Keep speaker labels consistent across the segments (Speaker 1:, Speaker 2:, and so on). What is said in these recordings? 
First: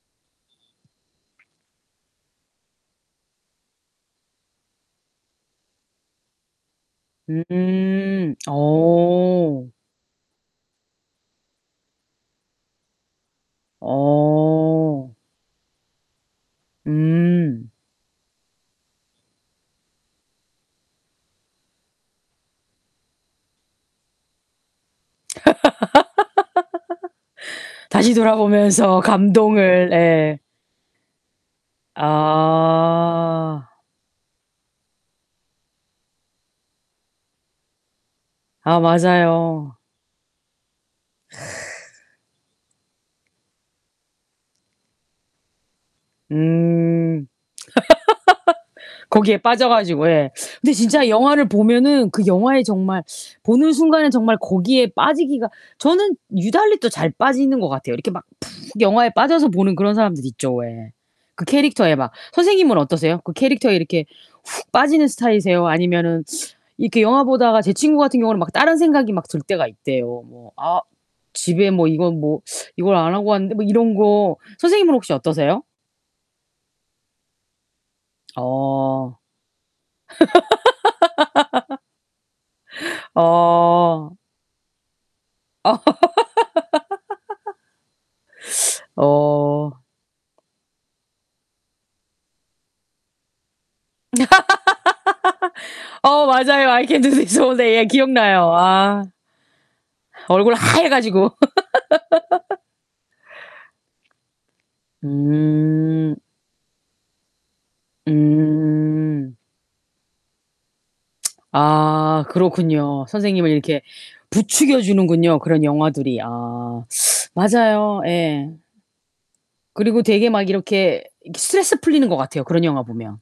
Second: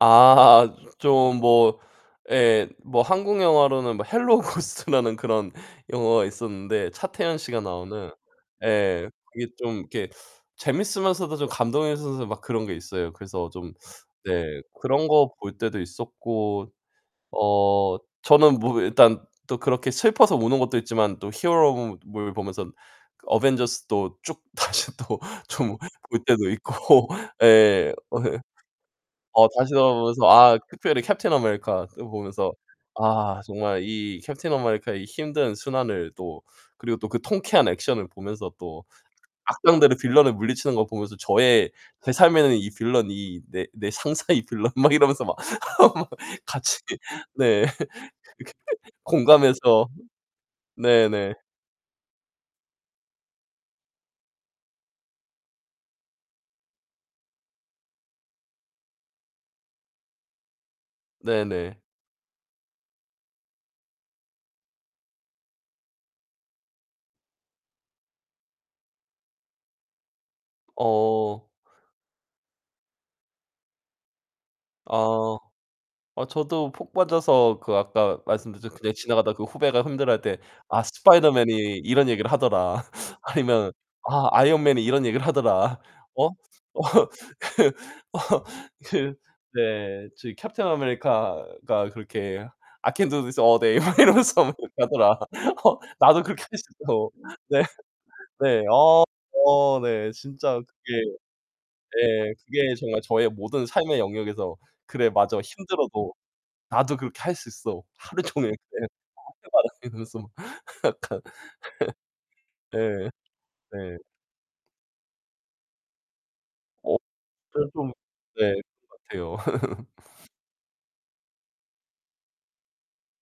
Speaker 1: 아 좀 뭐 예 뭐 한국영화로는 뭐 헬로우 고스트라는 그런 영화가 있었는데 차태현씨가 나오는
Speaker 2: 음
Speaker 1: 예 그게
Speaker 2: 어.
Speaker 1: 좀 이렇게 재밌으면서도 좀 감동이면서 막 그런 게 있어요. 그래서 좀 네 그런
Speaker 2: 어.
Speaker 1: 거 볼 때도 있었고
Speaker 2: 음.
Speaker 1: 어 저는 뭐 일단 또 그렇게 슬퍼서 우는 것도 있지만 또 히어로무 물 보면선 그 어벤져스도 쭉 다시 또 좀 볼 때도 있고 예
Speaker 2: 다시
Speaker 1: 어 이
Speaker 2: 돌아보면서
Speaker 1: 어 다시
Speaker 2: 감동을.
Speaker 1: 돌아 보면서
Speaker 2: 예.
Speaker 1: 아 특별히 캡틴 아메리카 그거 보면서 아
Speaker 2: 아.
Speaker 1: 정말 이 캡틴 아메리카의 힘든 순환을 또 그리고 또 그 통쾌한 액션을 보면서
Speaker 2: 아,
Speaker 1: 또
Speaker 2: 맞아요.
Speaker 1: 악당들을 빌런을 물리치는 걸 보면서 저의 제 삶에는 '이 빌런, 이 내 내 상사 이 빌런.' 막 이러면서 막 같이
Speaker 2: 음.
Speaker 1: 네. 그렇게
Speaker 2: 거기에 빠져
Speaker 1: 공감해서
Speaker 2: 가지고 예. 근데
Speaker 1: 네
Speaker 2: 진짜
Speaker 1: 네.
Speaker 2: 영화를 보면은 그 영화에 정말 보는 순간엔 정말 거기에 빠지기가 저는 유달리 또 잘 빠지는 것 같아요. 이렇게 막 푹 영화에 빠져서 보는 그런 사람들 있죠 왜.
Speaker 1: 네
Speaker 2: 그
Speaker 1: 네.
Speaker 2: 캐릭터에 막 선생님은 어떠세요? 그 캐릭터에 이렇게 훅 빠지는 스타일이세요? 아니면은 이렇게 영화 보다가 제 친구 같은 경우는 막 다른 생각이 막 들 때가 있대요. 뭐 '아
Speaker 1: 어.
Speaker 2: 집에 뭐 이건 뭐 이걸 안 하고 왔는데?' 뭐 이런 거. 선생님은 혹시
Speaker 1: 아.
Speaker 2: 어떠세요?
Speaker 1: 어 저도 폭 빠져서 그 아까 말씀드렸듯 그냥
Speaker 2: 어.
Speaker 1: 지나가다가 그 후배가 힘들어할 때 "아 스파이더맨이 이런 얘기를 하더라." 아니면
Speaker 2: 어.
Speaker 1: "아 아이언맨이 이런 얘기를 하더라." 어 어 그 어 그
Speaker 2: 어.
Speaker 1: 네 저 "캡틴 아메리카가 그렇게' I can do this all day.' 막 이러면서 하더라. 어 나도
Speaker 2: 어
Speaker 1: 그렇게 하고
Speaker 2: 맞아요. I can
Speaker 1: 싶어."
Speaker 2: do this all
Speaker 1: 네.
Speaker 2: day. 예. 기억나요.
Speaker 1: 네
Speaker 2: 아.
Speaker 1: 어 저 네
Speaker 2: 얼굴
Speaker 1: 진짜
Speaker 2: 하얘
Speaker 1: 그게
Speaker 2: 가지고.
Speaker 1: 예 그게 정말 저의 모든 삶의 영역에서 '그래 맞아. 힘들어도
Speaker 2: 음.
Speaker 1: 나도 그렇게 할 수 있어. 하루종일.' 네.
Speaker 2: 음.
Speaker 1: [unintelligible] 그래서. 약간
Speaker 2: 아 그렇군요.
Speaker 1: 예.
Speaker 2: 선생님을 이렇게
Speaker 1: 네.
Speaker 2: 부추겨 주는군요, 그런 영화들이. 아
Speaker 1: 어 제가 좀
Speaker 2: 맞아요 예.
Speaker 1: 네 그런 것 같아요.
Speaker 2: 그리고 되게 막 이렇게 스트레스 풀리는 것 같아요, 그런 영화 보면.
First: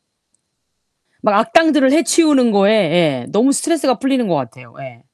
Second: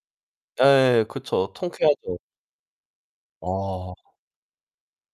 Speaker 1: 예예예
Speaker 2: 막
Speaker 1: 그쵸.
Speaker 2: 악당들을
Speaker 1: 통쾌하죠.
Speaker 2: 해치우는 거에 예 너무 스트레스가
Speaker 1: 어.
Speaker 2: 풀리는 것 같아요 예.